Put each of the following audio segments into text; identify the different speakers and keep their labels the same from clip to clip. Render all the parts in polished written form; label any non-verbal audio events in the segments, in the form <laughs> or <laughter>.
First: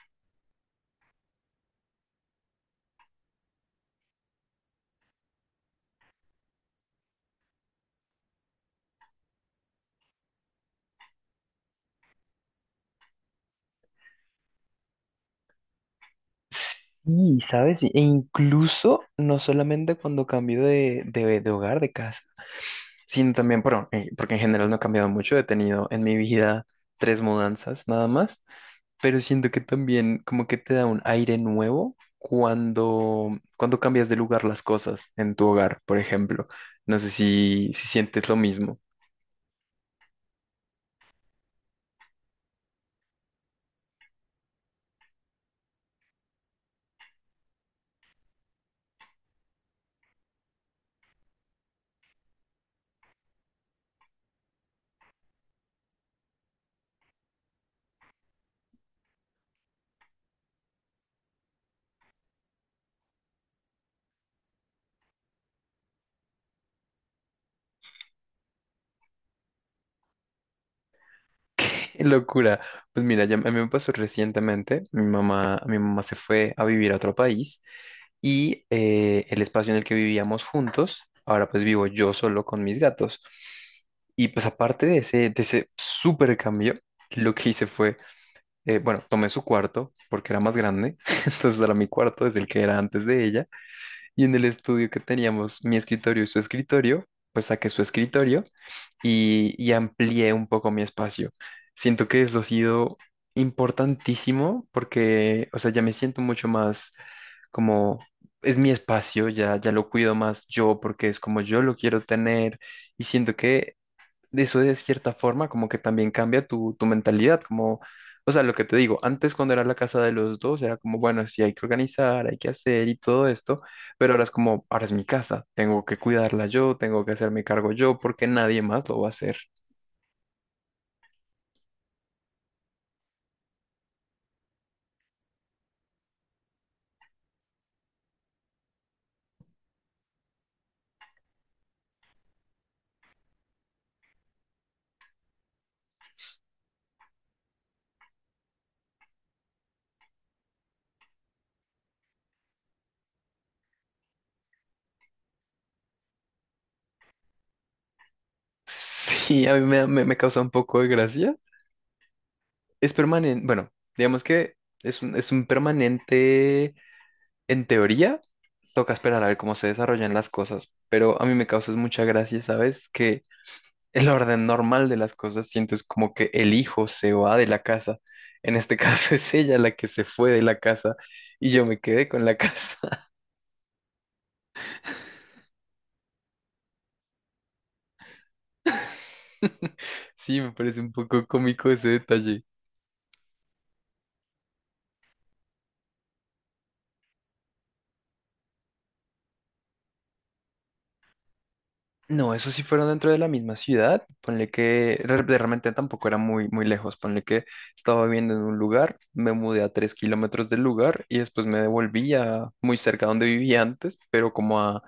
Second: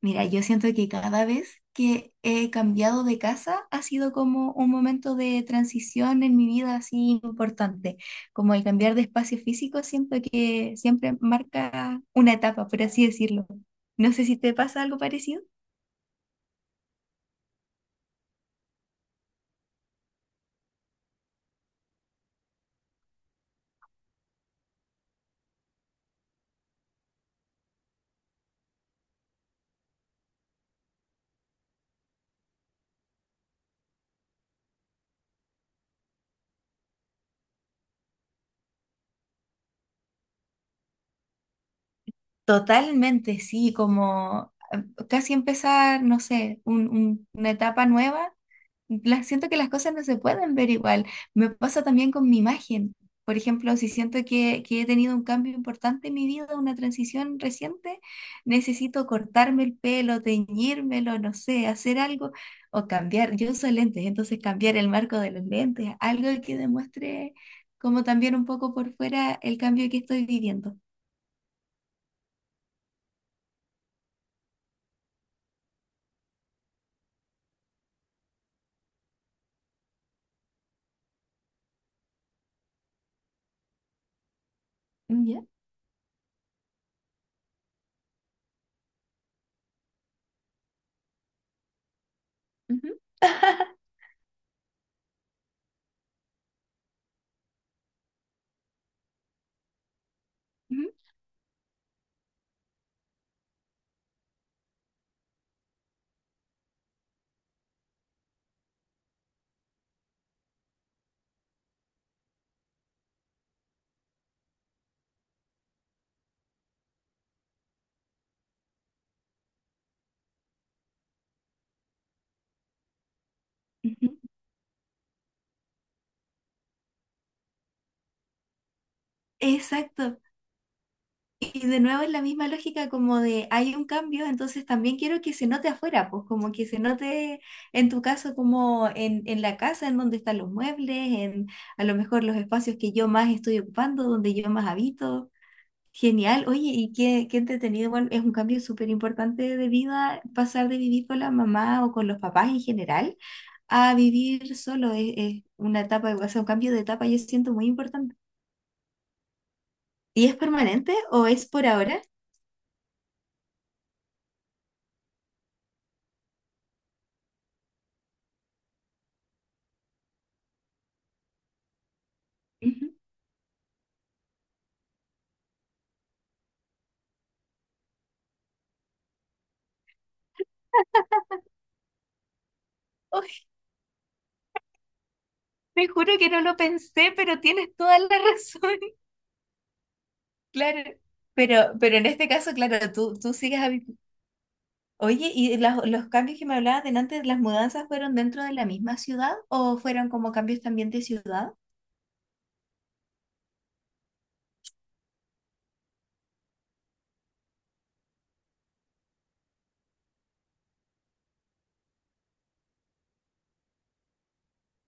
Speaker 1: Mira, yo siento que cada vez que he cambiado de casa ha sido como un momento de transición en mi vida así importante. Como el cambiar de espacio físico, siento que siempre marca una etapa, por así decirlo. No sé si te pasa algo parecido.
Speaker 2: Sí, ¿sabes? E incluso no solamente cuando cambio de hogar, de casa, sino también, bueno, porque en general no he cambiado mucho, he tenido en mi vida tres mudanzas nada más, pero siento que también como que te da un aire nuevo cuando cambias de lugar las cosas en tu hogar, por ejemplo. No sé si sientes lo mismo.
Speaker 1: Totalmente, sí, como casi empezar, no sé, una etapa nueva las, siento que las cosas no se pueden ver igual. Me pasa también con mi imagen. Por ejemplo, si siento que he tenido un cambio importante en mi vida, una transición reciente, necesito cortarme el pelo, teñírmelo, no sé, hacer algo o cambiar. Yo uso lentes, entonces cambiar el marco de los lentes, algo que demuestre como también un poco por fuera el cambio que estoy viviendo.
Speaker 2: <laughs> Locura. Pues mira, ya, a mí me pasó recientemente, mi mamá se fue a vivir a otro país. Y el espacio en el que vivíamos juntos, ahora pues vivo yo solo con mis gatos. Y pues aparte de ese, de
Speaker 1: ¿Ya?
Speaker 2: ese súper cambio, lo que hice fue, bueno, tomé su cuarto porque era más grande. <laughs> Entonces era mi cuarto, es el que era
Speaker 1: Ujú,
Speaker 2: antes de ella,
Speaker 1: <laughs>
Speaker 2: y en el estudio que teníamos mi escritorio y su escritorio, pues saqué su escritorio y amplié un poco mi
Speaker 1: ujú,
Speaker 2: espacio. Siento que eso ha sido importantísimo porque, o sea, ya me siento mucho más como es mi espacio, ya, ya lo cuido más yo porque es como yo lo quiero tener, y siento que eso de cierta forma como que también cambia tu mentalidad, como, o sea, lo que te digo, antes cuando era la casa de los dos era como, bueno, sí hay que organizar, hay que hacer y todo esto,
Speaker 1: ujú.
Speaker 2: pero ahora es como, ahora es mi casa, tengo que cuidarla yo, tengo que hacerme cargo yo porque nadie más lo va a hacer.
Speaker 1: Exacto. Y de nuevo es la misma lógica como de hay un cambio, entonces también quiero que se note afuera, pues como que se note en tu caso como en la casa, en donde están los muebles, en a lo mejor los espacios que yo más estoy ocupando, donde yo más habito. Genial, oye, qué entretenido, igual es un cambio súper importante de vida, pasar de vivir con la mamá o con los papás en general a vivir solo, es una etapa, o sea, un cambio de etapa yo siento muy importante.
Speaker 2: <laughs> Sí, a mí me
Speaker 1: ¿Y es
Speaker 2: causa un poco de
Speaker 1: permanente o
Speaker 2: gracia.
Speaker 1: es por ahora?
Speaker 2: Es permanente, bueno, digamos que es un permanente en teoría. Toca esperar a ver cómo se desarrollan las cosas, pero a mí me causa mucha gracia, ¿sabes?
Speaker 1: Ujú.
Speaker 2: Que el orden normal de las cosas siento es como que el hijo se va de la casa. En este caso <laughs> es ella la que se fue de la casa y yo me quedé con la casa.
Speaker 1: Te juro que no lo pensé, pero tienes toda la razón. <laughs>
Speaker 2: <laughs> Sí, me parece un
Speaker 1: Claro.
Speaker 2: poco cómico
Speaker 1: Pero,
Speaker 2: ese
Speaker 1: pero en este
Speaker 2: detalle.
Speaker 1: caso, claro, tú sigues habi- Oye, ¿y las- los cambios que me hablabas de antes, las mudanzas fueron dentro de la misma ciudad o fueron como cambios también de ciudad?
Speaker 2: No, eso sí fueron dentro de la misma ciudad. Ponle que realmente tampoco era muy, muy lejos. Ponle que estaba viviendo en un lugar, me mudé a 3 kilómetros del lugar y después me devolví a muy cerca donde vivía antes, pero como a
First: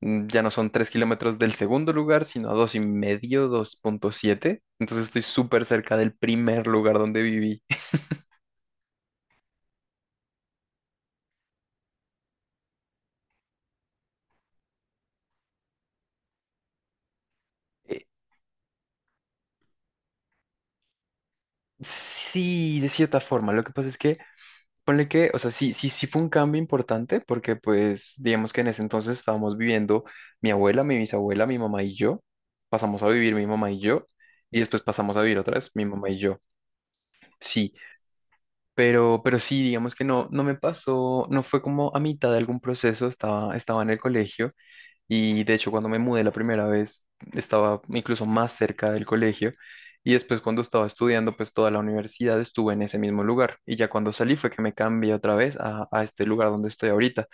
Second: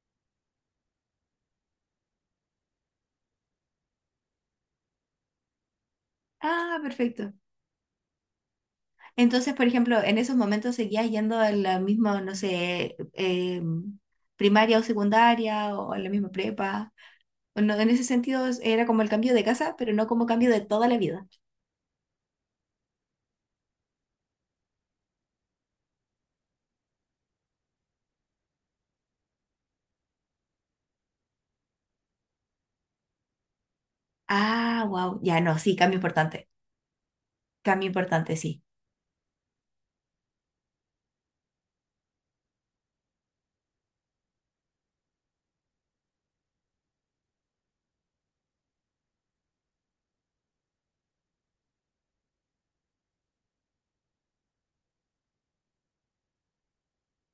Speaker 2: ya no son 3 kilómetros del segundo lugar, sino a 2,5, 2,7. Entonces estoy súper cerca del primer
Speaker 1: Ah,
Speaker 2: lugar donde
Speaker 1: perfecto.
Speaker 2: viví.
Speaker 1: Entonces, por ejemplo, en esos momentos seguías yendo a la misma, no sé, primaria o secundaria o a la misma prepa. O no, en
Speaker 2: Eh,
Speaker 1: ese sentido es- era como el cambio de casa, pero no como cambio de toda la vida.
Speaker 2: Sí, de cierta forma. Lo que pasa es que, ponle que, o sea, sí, sí, sí fue un cambio importante porque, pues, digamos que en ese entonces estábamos viviendo mi abuela, mi bisabuela, mi mamá y yo. Pasamos a vivir mi mamá y yo. Y después
Speaker 1: Ah,
Speaker 2: pasamos
Speaker 1: wow.
Speaker 2: a vivir
Speaker 1: Ya
Speaker 2: otra
Speaker 1: no,
Speaker 2: vez
Speaker 1: sí,
Speaker 2: mi
Speaker 1: cambio
Speaker 2: mamá y yo.
Speaker 1: importante.
Speaker 2: Sí,
Speaker 1: Cambio importante, sí.
Speaker 2: pero sí, digamos que no, no me pasó, no fue como a mitad de algún proceso, estaba, estaba en el colegio. Y de hecho, cuando me mudé la primera vez, estaba incluso más cerca del colegio. Y después, cuando estaba estudiando, pues toda la universidad estuve en ese mismo lugar. Y ya cuando salí fue que me cambié otra vez a este lugar donde estoy ahorita,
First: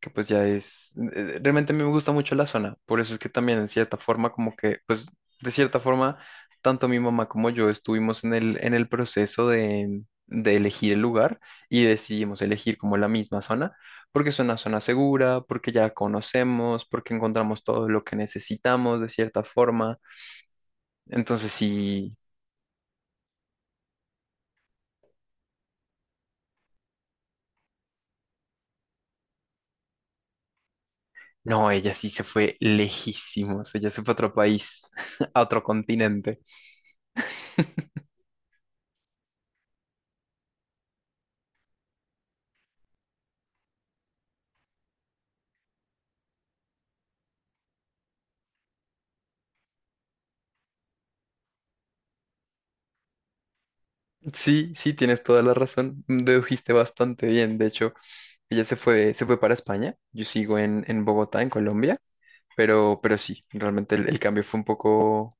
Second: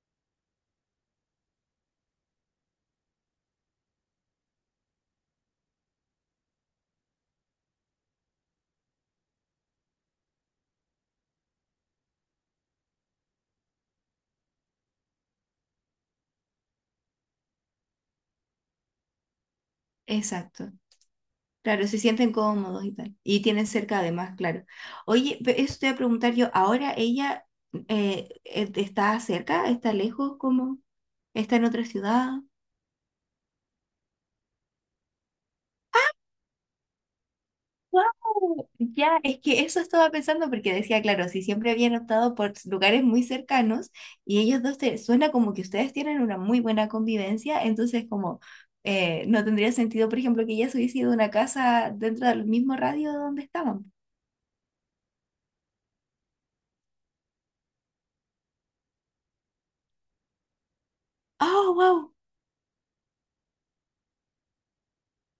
Speaker 2: que pues ya es, realmente a mí me gusta mucho la zona, por eso es que también en cierta forma como que, pues de cierta forma, tanto mi mamá como yo estuvimos en el proceso de elegir el lugar y decidimos elegir como la misma zona, porque es una zona segura, porque ya conocemos, porque encontramos todo lo que necesitamos de cierta forma,
Speaker 1: Exacto.
Speaker 2: entonces
Speaker 1: Claro, se
Speaker 2: sí,
Speaker 1: sienten cómodos y tal. Y tienen cerca además, claro. Oye, pe- eso te voy a preguntar yo, ¿ahora ella está cerca? ¿Está lejos? ¿Cómo? ¿Está en
Speaker 2: no,
Speaker 1: otra
Speaker 2: ella sí se
Speaker 1: ciudad?
Speaker 2: fue lejísimos, ella se fue a otro país, <laughs> a otro continente.
Speaker 1: Wow, ya, es que eso estaba pensando porque decía, claro, si siempre habían optado por lugares muy cercanos y ellos dos, te, suena como que ustedes tienen una muy buena convivencia, entonces como no tendría sentido, por ejemplo, que ella se hubiese ido a una casa dentro del mismo radio donde estaban.
Speaker 2: Sí, sí, tienes toda la razón. Dedujiste bastante bien. De hecho, ella se fue para España. Yo sigo en Bogotá, en
Speaker 1: Oh,
Speaker 2: Colombia,
Speaker 1: wow.
Speaker 2: pero sí, realmente el cambio fue un poco,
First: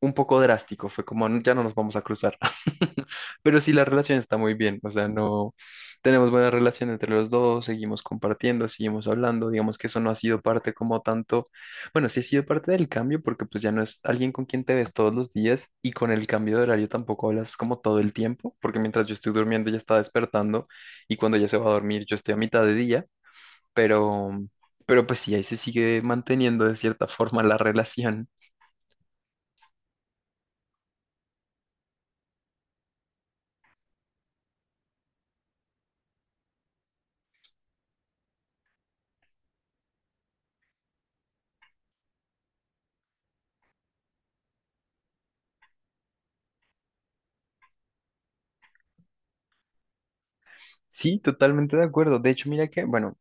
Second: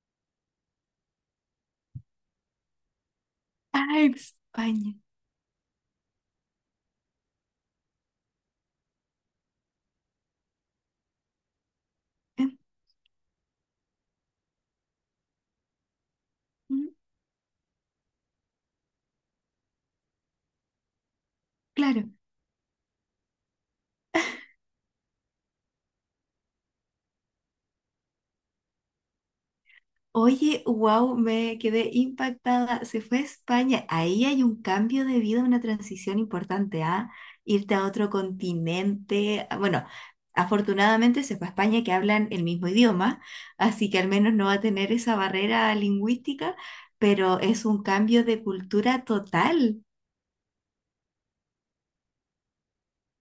Speaker 2: un poco drástico, fue como, "No, ya no nos vamos a cruzar". <laughs> Pero sí, la
Speaker 1: Ah,
Speaker 2: relación está muy bien, o
Speaker 1: España.
Speaker 2: sea, no tenemos buena relación entre los dos, seguimos compartiendo, seguimos hablando, digamos que eso no ha sido parte como tanto, bueno, sí ha sido
Speaker 1: En-
Speaker 2: parte del cambio, porque pues ya no es alguien con quien te ves todos los días y con el cambio de horario
Speaker 1: mm,
Speaker 2: tampoco hablas como todo el tiempo, porque mientras yo estoy durmiendo ella está despertando, y cuando ella se va a dormir
Speaker 1: claro.
Speaker 2: yo estoy a mitad de día, pero, pero pues sí, ahí se sigue manteniendo de cierta forma la <laughs> relación.
Speaker 1: Oye, wow, me quedé impactada. Se fue a España. Ahí hay un cambio de vida, una transición importante, ¿ah? Irte a otro continente. Ah, bueno, afortunadamente se fue a España que hablan el mismo idioma, así que al menos no va a tener esa barrera lingüística, pero es un cambio de cultura total.
Speaker 2: Sí, totalmente de acuerdo. De hecho, mira que, bueno,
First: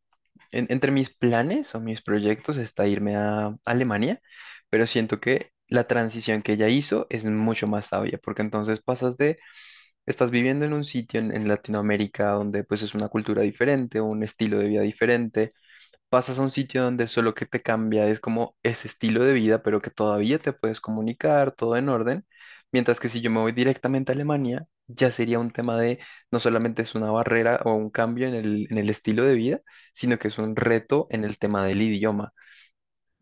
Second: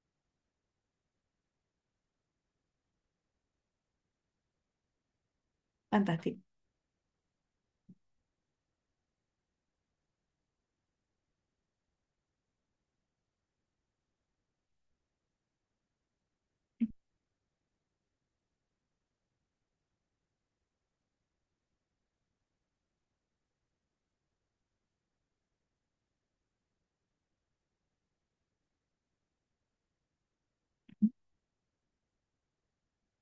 Speaker 2: entre mis planes o mis proyectos está irme a Alemania, pero siento que la
Speaker 1: Fantástico.
Speaker 2: transición que ella hizo es mucho más sabia, porque entonces pasas de, estás viviendo en un sitio en Latinoamérica donde pues es una cultura diferente, un estilo de vida diferente, pasas a un sitio donde solo que te cambia es como ese estilo de vida, pero que todavía te puedes comunicar, todo en orden. Mientras que si yo me voy directamente a Alemania, ya sería un tema de no solamente es una barrera o un cambio en el estilo de vida, sino que es un reto en el tema del idioma.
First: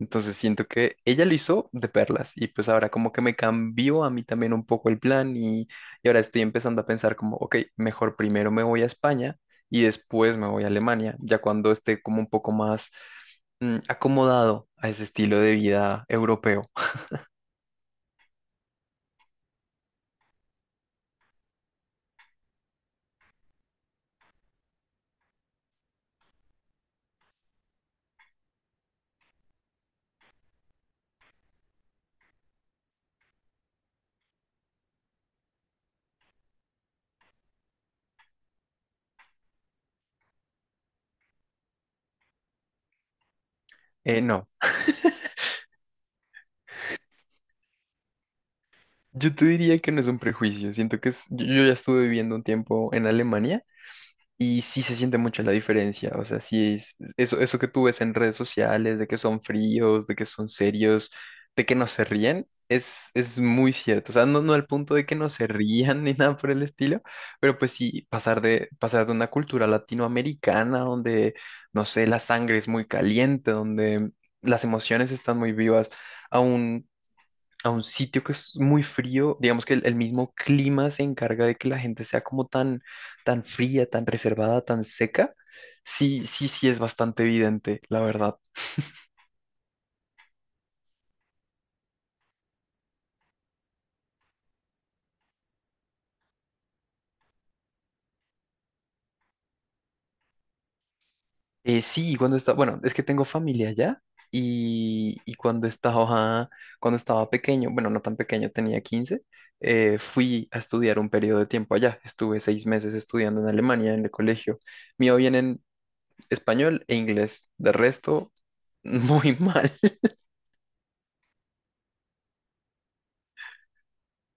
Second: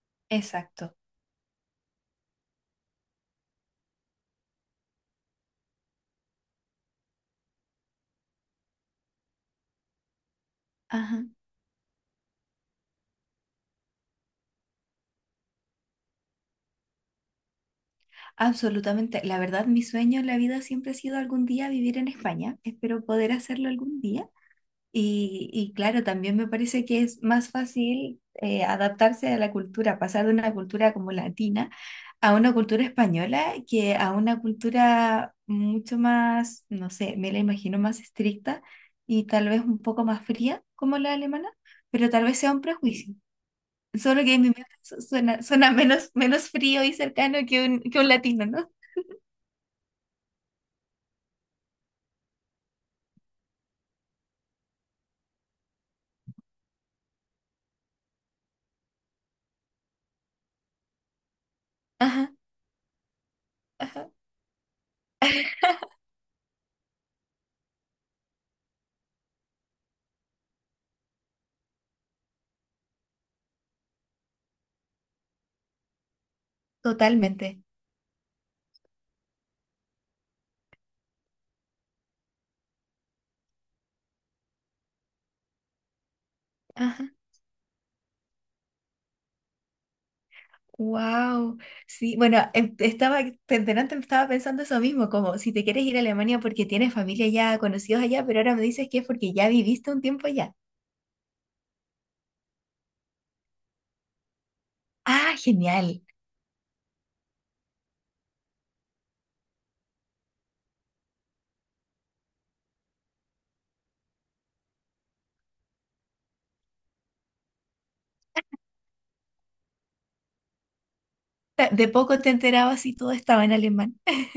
Speaker 2: Entonces siento
Speaker 1: Exacto.
Speaker 2: que ella lo hizo de perlas y pues ahora como que me cambió a mí también un poco el plan, y ahora estoy empezando a pensar como, ok, mejor primero me voy a España y después me voy a Alemania,
Speaker 1: Ajá.
Speaker 2: ya cuando esté como un poco más acomodado a ese estilo de vida europeo.
Speaker 1: Absolutamente. La verdad, mi sueño en la vida siempre ha sido algún día vivir en España. Espero poder hacerlo algún día. Y claro, también me parece que es más fácil adaptarse a la cultura, pasar de una cultura como latina a una cultura española que a una cultura mucho más, no sé, me la imagino más estricta y tal vez un poco más fría como la alemana, pero tal vez sea un prejuicio. Solo que en
Speaker 2: No,
Speaker 1: mi mente suena, suena menos, menos frío y cercano que que un latino, ¿no?
Speaker 2: yo te diría que no es un prejuicio, siento que yo ya estuve viviendo un tiempo en Alemania. Y sí se siente mucho la diferencia, o sea, sí es eso, eso que tú ves en redes sociales, de que son fríos, de que son serios, de que no se
Speaker 1: Ajá.
Speaker 2: ríen, es muy
Speaker 1: Ajá.
Speaker 2: cierto. O sea, no, no al punto de que no se
Speaker 1: <laughs>
Speaker 2: rían <laughs> ni nada por el estilo, pero pues sí, pasar de una cultura latinoamericana donde, no sé, la sangre es muy caliente, donde las emociones están muy vivas, a un
Speaker 1: Totalmente.
Speaker 2: a un sitio que es muy frío, digamos que el mismo clima se encarga de que la gente sea como tan, tan fría, tan reservada, tan seca, sí, sí, sí es
Speaker 1: Ajá.
Speaker 2: bastante evidente, la verdad.
Speaker 1: Wow. Sí, bueno, em- estaba, delante me estaba pensando eso mismo, como si te quieres ir a Alemania porque tienes familia allá conocidos allá, pero ahora me dices que es porque ya viviste un tiempo allá.
Speaker 2: Sí, cuando estaba, bueno, es que tengo familia allá y
Speaker 1: Ah, genial.
Speaker 2: cuando estaba pequeño, bueno, no tan pequeño, tenía 15. Fui a estudiar un periodo de tiempo allá. Estuve 6 meses estudiando en Alemania, en el colegio. Mío bien en español e inglés, de resto, <laughs> muy mal.
Speaker 1: Ta- De poco te enterabas y todo estaba en alemán.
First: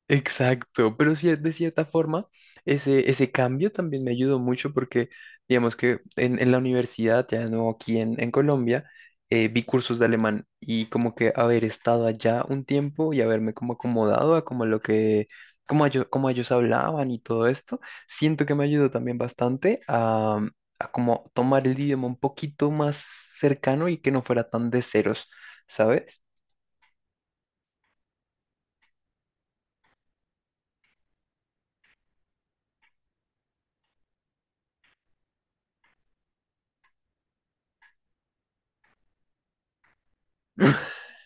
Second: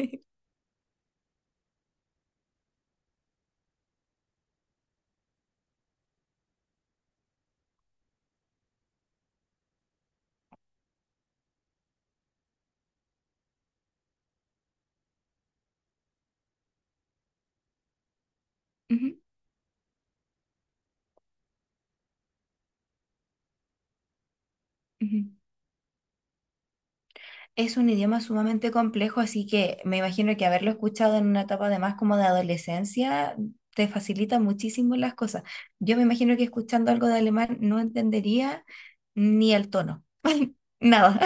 Speaker 2: Exacto, pero sí, de cierta forma, ese cambio también me ayudó mucho porque, digamos que en la universidad, ya no aquí en Colombia, vi cursos de alemán, y como que haber estado allá un tiempo y haberme como acomodado a como lo que, como ellos hablaban y todo esto, siento que me ayudó
Speaker 1: <laughs> Ujú,
Speaker 2: también bastante a como tomar el idioma un poquito más cercano y que no fuera tan de ceros,
Speaker 1: ujú.
Speaker 2: ¿sabes?
Speaker 1: Es un idioma sumamente complejo, así que me imagino que haberlo escuchado en una etapa además como de adolescencia te facilita muchísimo las cosas. Yo me imagino que escuchando algo de alemán no entendería ni el tono, <laughs> nada.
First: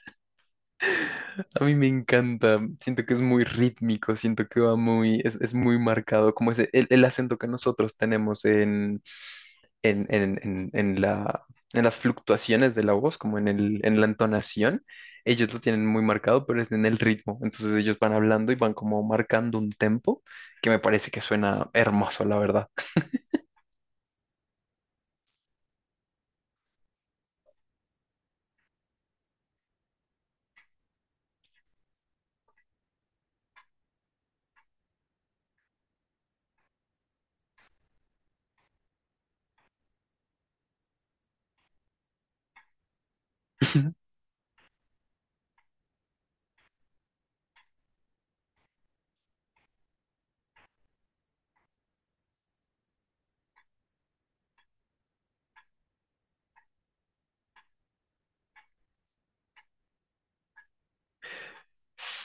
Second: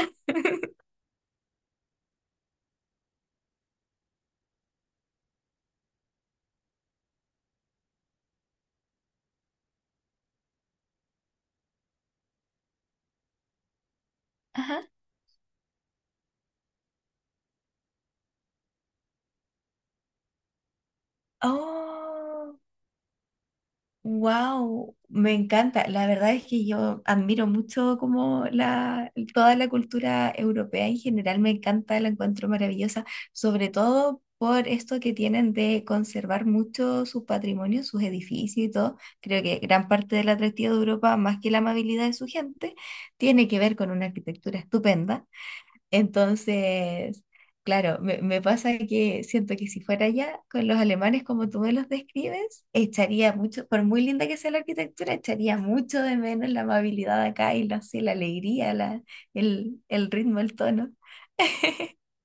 Speaker 2: A mí me encanta, siento que es muy rítmico, siento que va muy, es muy marcado, como ese, el acento que nosotros tenemos en, en, en, en, en la, en las fluctuaciones de la voz, como en en la
Speaker 1: Ajá.
Speaker 2: entonación, ellos lo tienen muy marcado, pero es en el ritmo, entonces ellos van hablando y van como marcando un tempo que me parece que suena hermoso, la
Speaker 1: Oh,
Speaker 2: verdad.
Speaker 1: wow, me encanta. La verdad es que yo admiro mucho como la, toda la cultura europea en general, me encanta, la encuentro maravillosa, sobre todo por esto que tienen de conservar mucho sus patrimonios, sus edificios y todo. Creo que gran parte del atractivo de Europa, más que la amabilidad de su gente, tiene que ver con
Speaker 2: <laughs>
Speaker 1: una arquitectura estupenda. Entonces, claro, me pasa que siento que si fuera allá con los alemanes como tú me los describes, echaría mucho, por muy linda que sea la arquitectura, echaría mucho de menos la amabilidad acá y la, sí, la alegría, la, el ritmo, el tono.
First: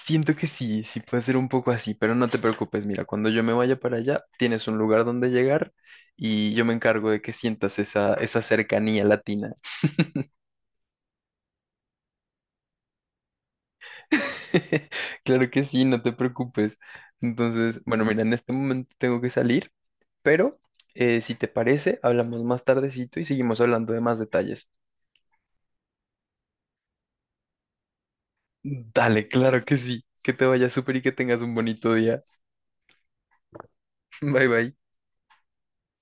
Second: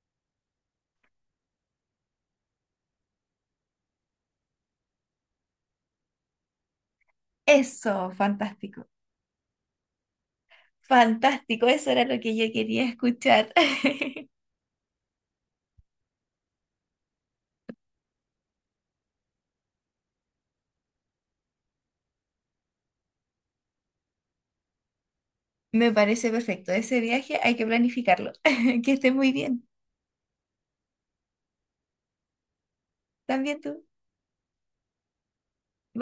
Speaker 2: Siento que sí, sí puede ser un poco así, pero no te preocupes, mira, cuando yo me vaya para allá, tienes un lugar donde llegar, y yo me encargo de que sientas
Speaker 1: Eso,
Speaker 2: esa, esa
Speaker 1: fantástico.
Speaker 2: cercanía latina.
Speaker 1: Fantástico, eso era lo que yo quería escuchar. <laughs>
Speaker 2: <laughs> Claro que sí, no te preocupes. Entonces, bueno, mira, en este momento tengo que salir, pero si te parece, hablamos más tardecito y seguimos hablando de más detalles.
Speaker 1: Me parece perfecto. Ese viaje hay que planificarlo. <laughs> Que esté
Speaker 2: Dale,
Speaker 1: muy
Speaker 2: claro
Speaker 1: bien.
Speaker 2: que sí, que te vaya súper y que tengas un bonito día.
Speaker 1: También tú.
Speaker 2: <laughs> Bye bye.